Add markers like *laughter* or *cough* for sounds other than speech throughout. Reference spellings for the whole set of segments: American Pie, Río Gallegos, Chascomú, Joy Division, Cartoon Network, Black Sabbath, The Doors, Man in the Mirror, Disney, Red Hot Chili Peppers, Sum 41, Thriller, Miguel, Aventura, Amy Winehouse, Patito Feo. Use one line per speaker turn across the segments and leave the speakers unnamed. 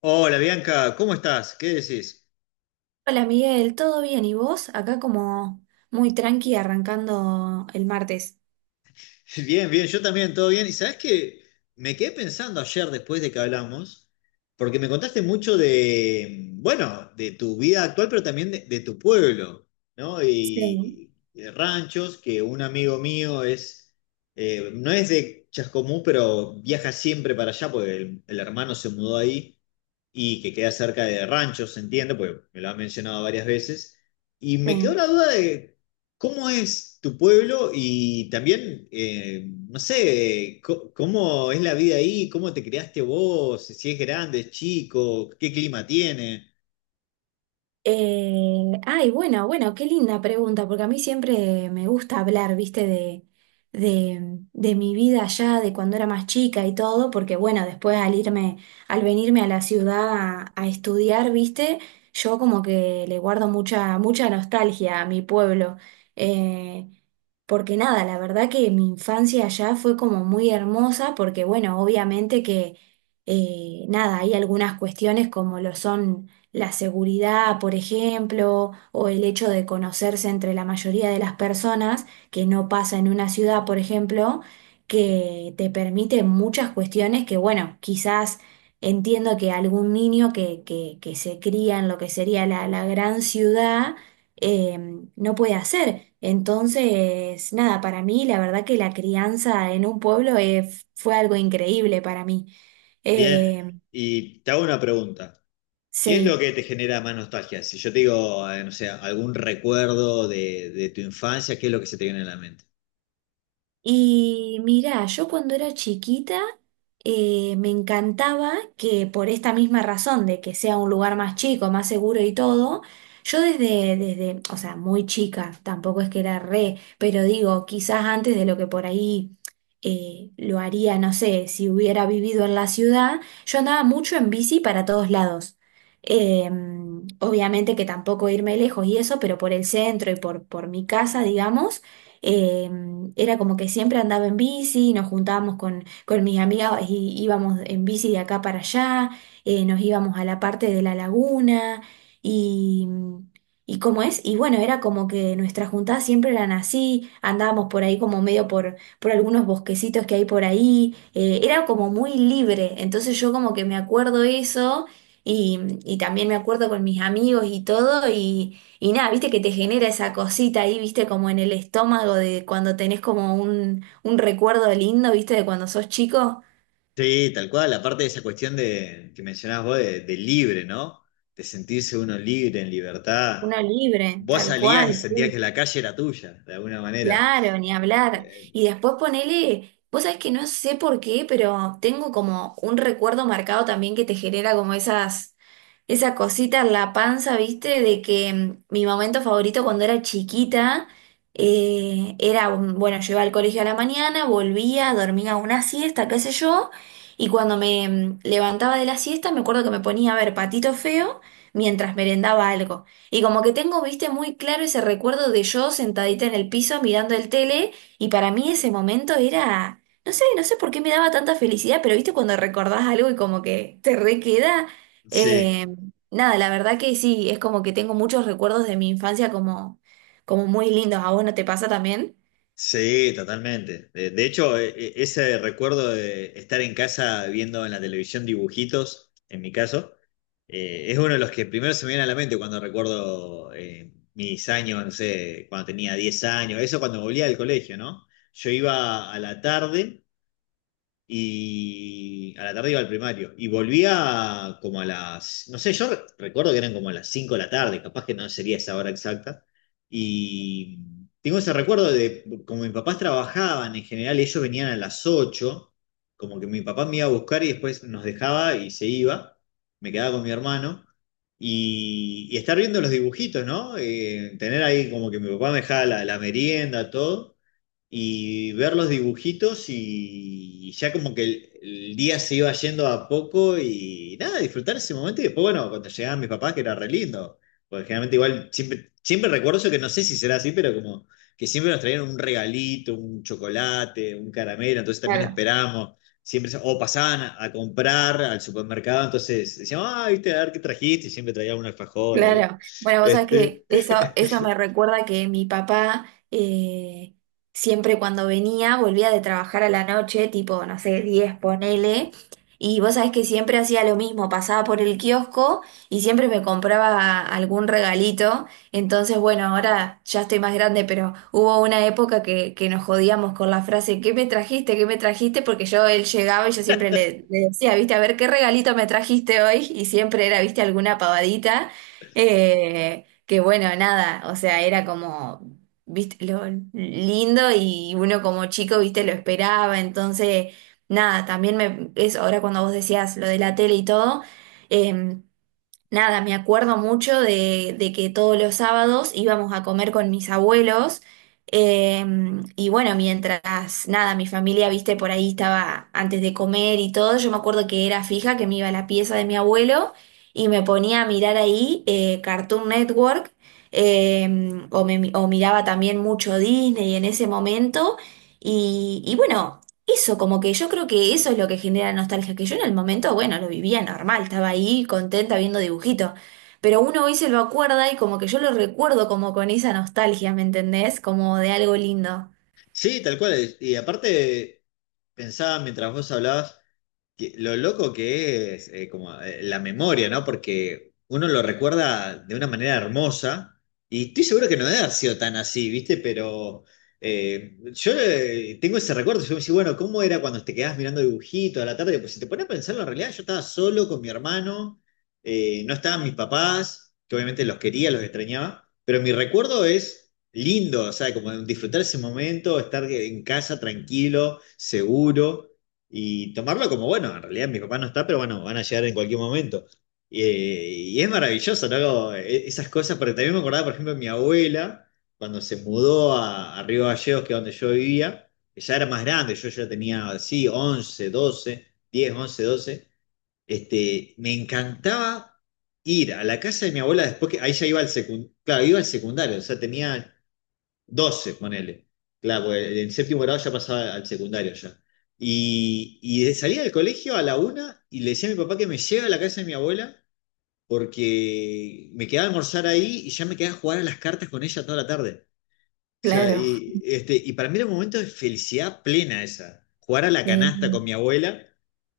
Hola Bianca, ¿cómo estás? ¿Qué decís?
Hola Miguel, ¿todo bien? ¿Y vos? Acá como muy tranqui arrancando el martes.
*laughs* Bien, bien, yo también, todo bien. Y sabés que me quedé pensando ayer después de que hablamos, porque me contaste mucho de, bueno, de tu vida actual, pero también de tu pueblo, ¿no?
Sí,
Y de ranchos, que un amigo mío es, no es de Chascomú, pero viaja siempre para allá, porque el hermano se mudó ahí. Y que queda cerca de ranchos, se entiende, porque me lo han mencionado varias veces. Y me quedó
sí.
la duda de cómo es tu pueblo y también, no sé, cómo es la vida ahí, cómo te criaste vos, si es grande, es chico, qué clima tiene.
Ay, bueno, bueno, qué linda pregunta, porque a mí siempre me gusta hablar, viste, de mi vida allá, de cuando era más chica y todo, porque bueno, después al irme, al venirme a la ciudad a estudiar, viste, yo como que le guardo mucha, mucha nostalgia a mi pueblo. Eh, Porque nada, la verdad que mi infancia allá fue como muy hermosa, porque bueno, obviamente que nada, hay algunas cuestiones como lo son. La seguridad, por ejemplo, o el hecho de conocerse entre la mayoría de las personas, que no pasa en una ciudad, por ejemplo, que te permite muchas cuestiones que, bueno, quizás entiendo que algún niño que se cría en lo que sería la gran ciudad, eh, no puede hacer. Entonces, nada, para mí la verdad que la crianza en un pueblo fue algo increíble para mí.
Bien,
Eh,
y te hago una pregunta. ¿Qué es lo
sí.
que te genera más nostalgia? Si yo te digo, no sé, algún recuerdo de tu infancia, ¿qué es lo que se te viene a la mente?
Y mirá, yo cuando era chiquita me encantaba que por esta misma razón de que sea un lugar más chico, más seguro y todo, yo desde, o sea, muy chica, tampoco es que era re, pero digo, quizás antes de lo que por ahí lo haría, no sé, si hubiera vivido en la ciudad, yo andaba mucho en bici para todos lados. Eh, obviamente que tampoco irme lejos y eso, pero por el centro y por mi casa, digamos. Eh, era como que siempre andaba en bici, nos juntábamos con mis amigas y íbamos en bici de acá para allá, nos íbamos a la parte de la laguna. Y, y cómo es, y bueno, era como que nuestras juntadas siempre eran así, andábamos por ahí como medio por algunos bosquecitos que hay por ahí, era como muy libre, entonces yo como que me acuerdo eso. Y, y también me acuerdo con mis amigos y todo, y nada, viste que te genera esa cosita ahí, viste, como en el estómago de cuando tenés como un recuerdo lindo, viste, de cuando sos chico,
Sí, tal cual, aparte de esa cuestión de, que mencionabas vos de libre, ¿no? De sentirse uno libre, en libertad.
uno libre,
Vos
tal
salías y
cual.
sentías
Sí.
que la calle era tuya, de alguna manera.
Claro, ni hablar. Y
Eh,
después ponele, vos sabés que no sé por qué, pero tengo como un recuerdo marcado también que te genera como esa cosita en la panza, ¿viste? De que mi momento favorito cuando era chiquita era, bueno, yo iba al colegio a la mañana, volvía, dormía una siesta, qué sé yo, y cuando me levantaba de la siesta me acuerdo que me ponía a ver Patito Feo mientras merendaba algo. Y como que tengo, viste, muy claro ese recuerdo de yo sentadita en el piso mirando el tele, y para mí ese momento era, no sé, no sé por qué me daba tanta felicidad, pero viste cuando recordás algo y como que te requeda, eh,
sí,
nada, la verdad que sí, es como que tengo muchos recuerdos de mi infancia como, muy lindos. ¿A vos no te pasa también?
sí, totalmente. De, hecho, ese recuerdo de estar en casa viendo en la televisión dibujitos, en mi caso, es uno de los que primero se me viene a la mente cuando recuerdo mis años, no sé, cuando tenía 10 años, eso cuando volvía del colegio, ¿no? Yo iba a la tarde. Y a la tarde iba al primario. Y volvía como a las, no sé, yo recuerdo que eran como a las 5 de la tarde, capaz que no sería esa hora exacta. Y tengo ese recuerdo de, como mis papás trabajaban, en general ellos venían a las 8, como que mi papá me iba a buscar y después nos dejaba y se iba. Me quedaba con mi hermano. Y estar viendo los dibujitos, ¿no? Tener ahí como que mi papá me dejaba la merienda, todo, y ver los dibujitos y ya como que el día se iba yendo a poco y nada, disfrutar ese momento y después, bueno, cuando llegaban mis papás, que era re lindo, porque generalmente igual siempre, siempre recuerdo eso, que no sé si será así, pero como que siempre nos traían un regalito, un chocolate, un caramelo, entonces también esperábamos. Siempre, o pasaban a comprar al supermercado, entonces decían, ah, viste, a ver qué trajiste, y siempre traían un alfajor, algo.
Claro, bueno, vos sabés
Este...
que eso
*laughs*
me recuerda que mi papá eh, siempre cuando venía volvía de trabajar a la noche, tipo, no sé, 10 ponele, y vos sabés que siempre hacía lo mismo, pasaba por el kiosco y siempre me compraba algún regalito, entonces bueno, ahora ya estoy más grande, pero hubo una época que nos jodíamos con la frase, ¿qué me trajiste? ¿Qué me trajiste? Porque yo, él llegaba y yo siempre le decía, viste, a ver, ¿qué regalito me trajiste hoy? Y siempre era, viste, alguna pavadita. Que bueno, nada, o sea, era como, viste, lo lindo y uno como chico, viste, lo esperaba, entonces, nada, también me, es ahora cuando vos decías lo de la tele y todo, em, nada, me acuerdo mucho de que todos los sábados íbamos a comer con mis abuelos, eh, y bueno, mientras nada, mi familia, viste, por ahí estaba antes de comer y todo, yo me acuerdo que era fija, que me iba a la pieza de mi abuelo y me ponía a mirar ahí Cartoon Network, eh, o miraba también mucho Disney en ese momento y bueno. Eso, como que yo creo que eso es lo que genera nostalgia, que yo en el momento, bueno, lo vivía normal, estaba ahí contenta viendo dibujitos, pero uno hoy se lo acuerda y como que yo lo recuerdo como con esa nostalgia, ¿me entendés? Como de algo lindo.
sí, tal cual. Y aparte, pensaba mientras vos hablabas, lo loco que es como la memoria, ¿no? Porque uno lo recuerda de una manera hermosa y estoy seguro que no debe haber sido tan así, ¿viste? Pero yo tengo ese recuerdo, yo me decía, bueno, ¿cómo era cuando te quedabas mirando dibujitos a la tarde? Pues si te pones a pensarlo, en realidad yo estaba solo con mi hermano, no estaban mis papás, que obviamente los quería, los extrañaba, pero mi recuerdo es lindo, o sea, como disfrutar ese momento, estar en casa tranquilo, seguro y tomarlo como, bueno, en realidad mi papá no está, pero bueno, van a llegar en cualquier momento. Y es maravilloso, ¿no? Como, esas cosas, porque también me acordaba, por ejemplo, de mi abuela, cuando se mudó a Río Gallegos, que es donde yo vivía, que ya era más grande, yo ya tenía, sí, 11, 12, 10, 11, 12, este, me encantaba ir a la casa de mi abuela después que, ahí ya iba al secundario, claro, iba al secundario, o sea, tenía 12 ponele. Claro, porque en séptimo grado ya pasaba al secundario ya. Y salía del colegio a la 1 y le decía a mi papá que me lleve a la casa de mi abuela porque me quedaba a almorzar ahí y ya me quedaba a jugar a las cartas con ella toda la tarde. O sea,
Claro,
y, este, y para mí era un momento de felicidad plena esa. Jugar a la
sí,
canasta con mi abuela,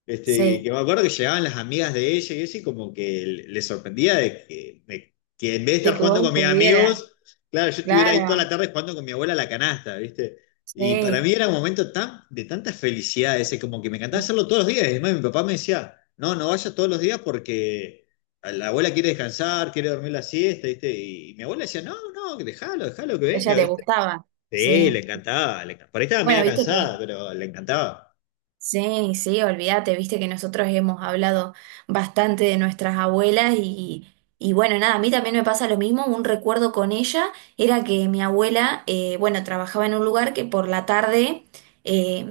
este, y
sí,
que me acuerdo que llegaban las amigas de ella y eso, y como que le sorprendía de que en vez de
de
estar
que vos
jugando con mis
estuvieras,
amigos, claro, yo estuviera ahí toda la
claro,
tarde jugando con mi abuela a la canasta, ¿viste? Y para mí
sí,
era un momento tan, de tanta felicidad ese, como que me
a
encantaba hacerlo todos los días. Y además mi papá me decía, no, no vayas todos los días porque la abuela quiere descansar, quiere dormir la siesta, ¿viste? Y mi abuela decía, no, no, que dejalo, dejalo que
ella
venga,
le
¿viste?
gustaba,
Sí, le
sí.
encantaba. Por ahí estaba
Bueno,
media
viste
cansada,
que
pero le encantaba.
sí, sí, olvídate, viste que nosotros hemos hablado bastante de nuestras abuelas, y bueno, nada, a mí también me pasa lo mismo, un recuerdo con ella era que mi abuela, bueno, trabajaba en un lugar que por la tarde, eh,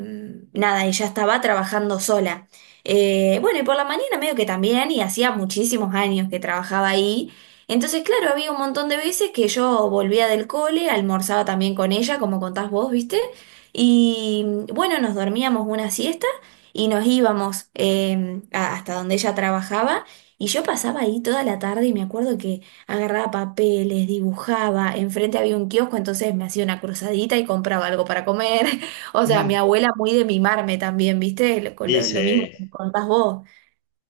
nada, ella estaba trabajando sola. Bueno, y por la mañana medio que también, y hacía muchísimos años que trabajaba ahí. Entonces, claro, había un montón de veces que yo volvía del cole, almorzaba también con ella, como contás vos, ¿viste? Y bueno, nos dormíamos una siesta y nos íbamos hasta donde ella trabajaba, y yo pasaba ahí toda la tarde y me acuerdo que agarraba papeles, dibujaba, enfrente había un kiosco, entonces me hacía una cruzadita y compraba algo para comer. *laughs* O sea, mi
*laughs*
abuela muy de mimarme también, ¿viste? Lo,
Y
lo- lo mismo
sí,
que contás vos.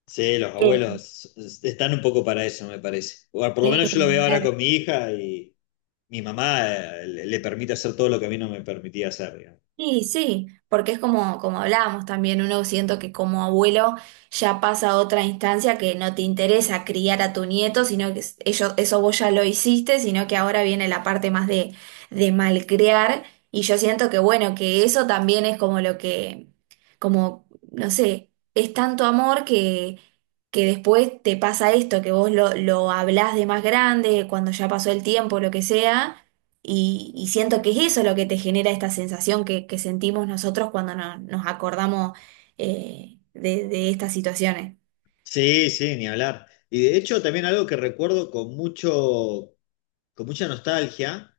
sí, los abuelos están un poco para eso, me parece. O por lo
Eh,
menos yo lo veo ahora con mi hija y mi mamá le permite hacer todo lo que a mí no me permitía hacer, digamos.
Sí, sí, porque es como, hablábamos también, uno siento que como abuelo ya pasa a otra instancia, que no te interesa criar a tu nieto, sino que ellos, eso vos ya lo hiciste, sino que ahora viene la parte más de malcriar, y yo siento que bueno, que eso también es como lo que, como, no sé, es tanto amor que después te pasa esto, que vos lo hablás de más grande, cuando ya pasó el tiempo, lo que sea, y siento que es eso lo que te genera esta sensación que sentimos nosotros cuando nos acordamos, de estas situaciones.
Sí, sí, ni hablar. Y de hecho también algo que recuerdo con mucho, con mucha nostalgia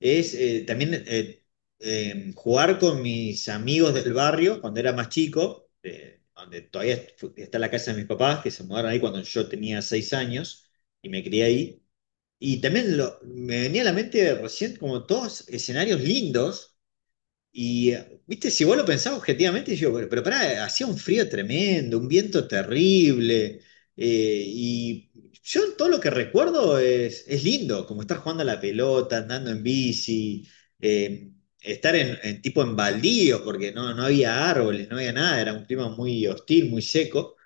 es también jugar con mis amigos del barrio cuando era más chico, donde todavía está la casa de mis papás, que se mudaron ahí cuando yo tenía 6 años y me crié ahí. Y también me venía a la mente recién como todos escenarios lindos y, viste, si vos lo pensás objetivamente, yo, pero pará, hacía un frío tremendo, un viento terrible, y yo todo lo que recuerdo es lindo, como estar jugando a la pelota, andando en bici, eh, estar en tipo en baldíos, porque no, no había árboles, no había nada, era un clima muy hostil, muy seco.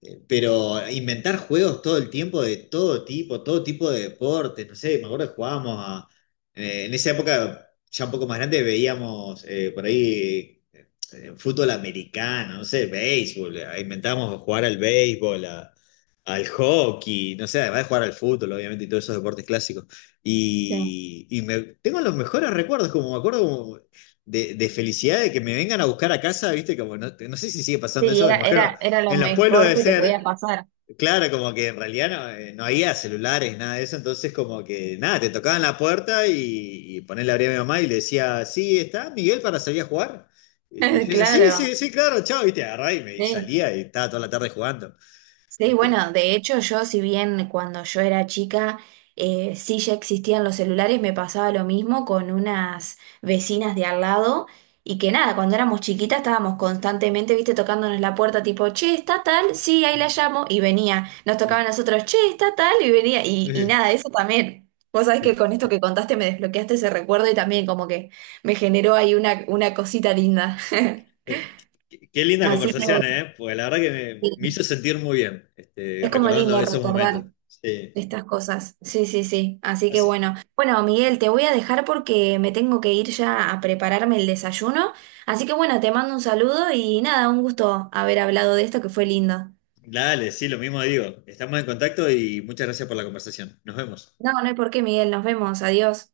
Pero inventar juegos todo el tiempo de todo tipo de deportes, no sé, me acuerdo que jugábamos a, en esa época ya un poco más grande veíamos por ahí fútbol americano, no sé, béisbol, inventábamos jugar al béisbol, al hockey, no sé, además de jugar al fútbol, obviamente, y todos esos deportes clásicos.
Sí.
Y me, tengo los mejores recuerdos, como me acuerdo como de felicidad de que me vengan a buscar a casa, viste, como no, no sé si sigue pasando
Sí,
eso, me
era,
imagino,
era, era lo
en los pueblos
mejor
debe
que te
ser,
podía pasar.
claro, como que en realidad no, no había celulares, nada de eso, entonces como que nada, te tocaban la puerta y ponerle abría a mi mamá y le decía, sí, está Miguel para salir a jugar. Este, y yo
*laughs*
decía, sí, sí,
Claro,
sí, claro, chao, viste, agarraba y me y
sí.
salía y estaba toda la tarde jugando.
Sí, bueno,
Este,
de hecho yo, si bien cuando yo era chica, sí, ya existían los celulares, me pasaba lo mismo con unas vecinas de al lado, y que nada, cuando éramos chiquitas estábamos constantemente, viste, tocándonos la puerta tipo, che, está tal, sí, ahí la llamo
*laughs*
y venía, nos
qué,
tocaban a nosotros, che, está tal y venía, y nada, eso también. Vos sabés que con esto que contaste me desbloqueaste ese recuerdo y también como que me generó ahí una cosita linda. *laughs*
qué linda
Así que
conversación, ¿eh? Pues la verdad que me hizo
sí,
sentir muy bien, este,
es como
recordando
lindo
esos
recordar
momentos. Sí.
de estas cosas. Sí, sí, sí. Así que
Así,
bueno. Bueno, Miguel, te voy a dejar porque me tengo que ir ya a prepararme el desayuno. Así que bueno, te mando un saludo y nada, un gusto haber hablado de esto que fue lindo.
dale, sí, lo mismo digo. Estamos en contacto y muchas gracias por la conversación. Nos vemos.
No, no hay por qué, Miguel. Nos vemos. Adiós.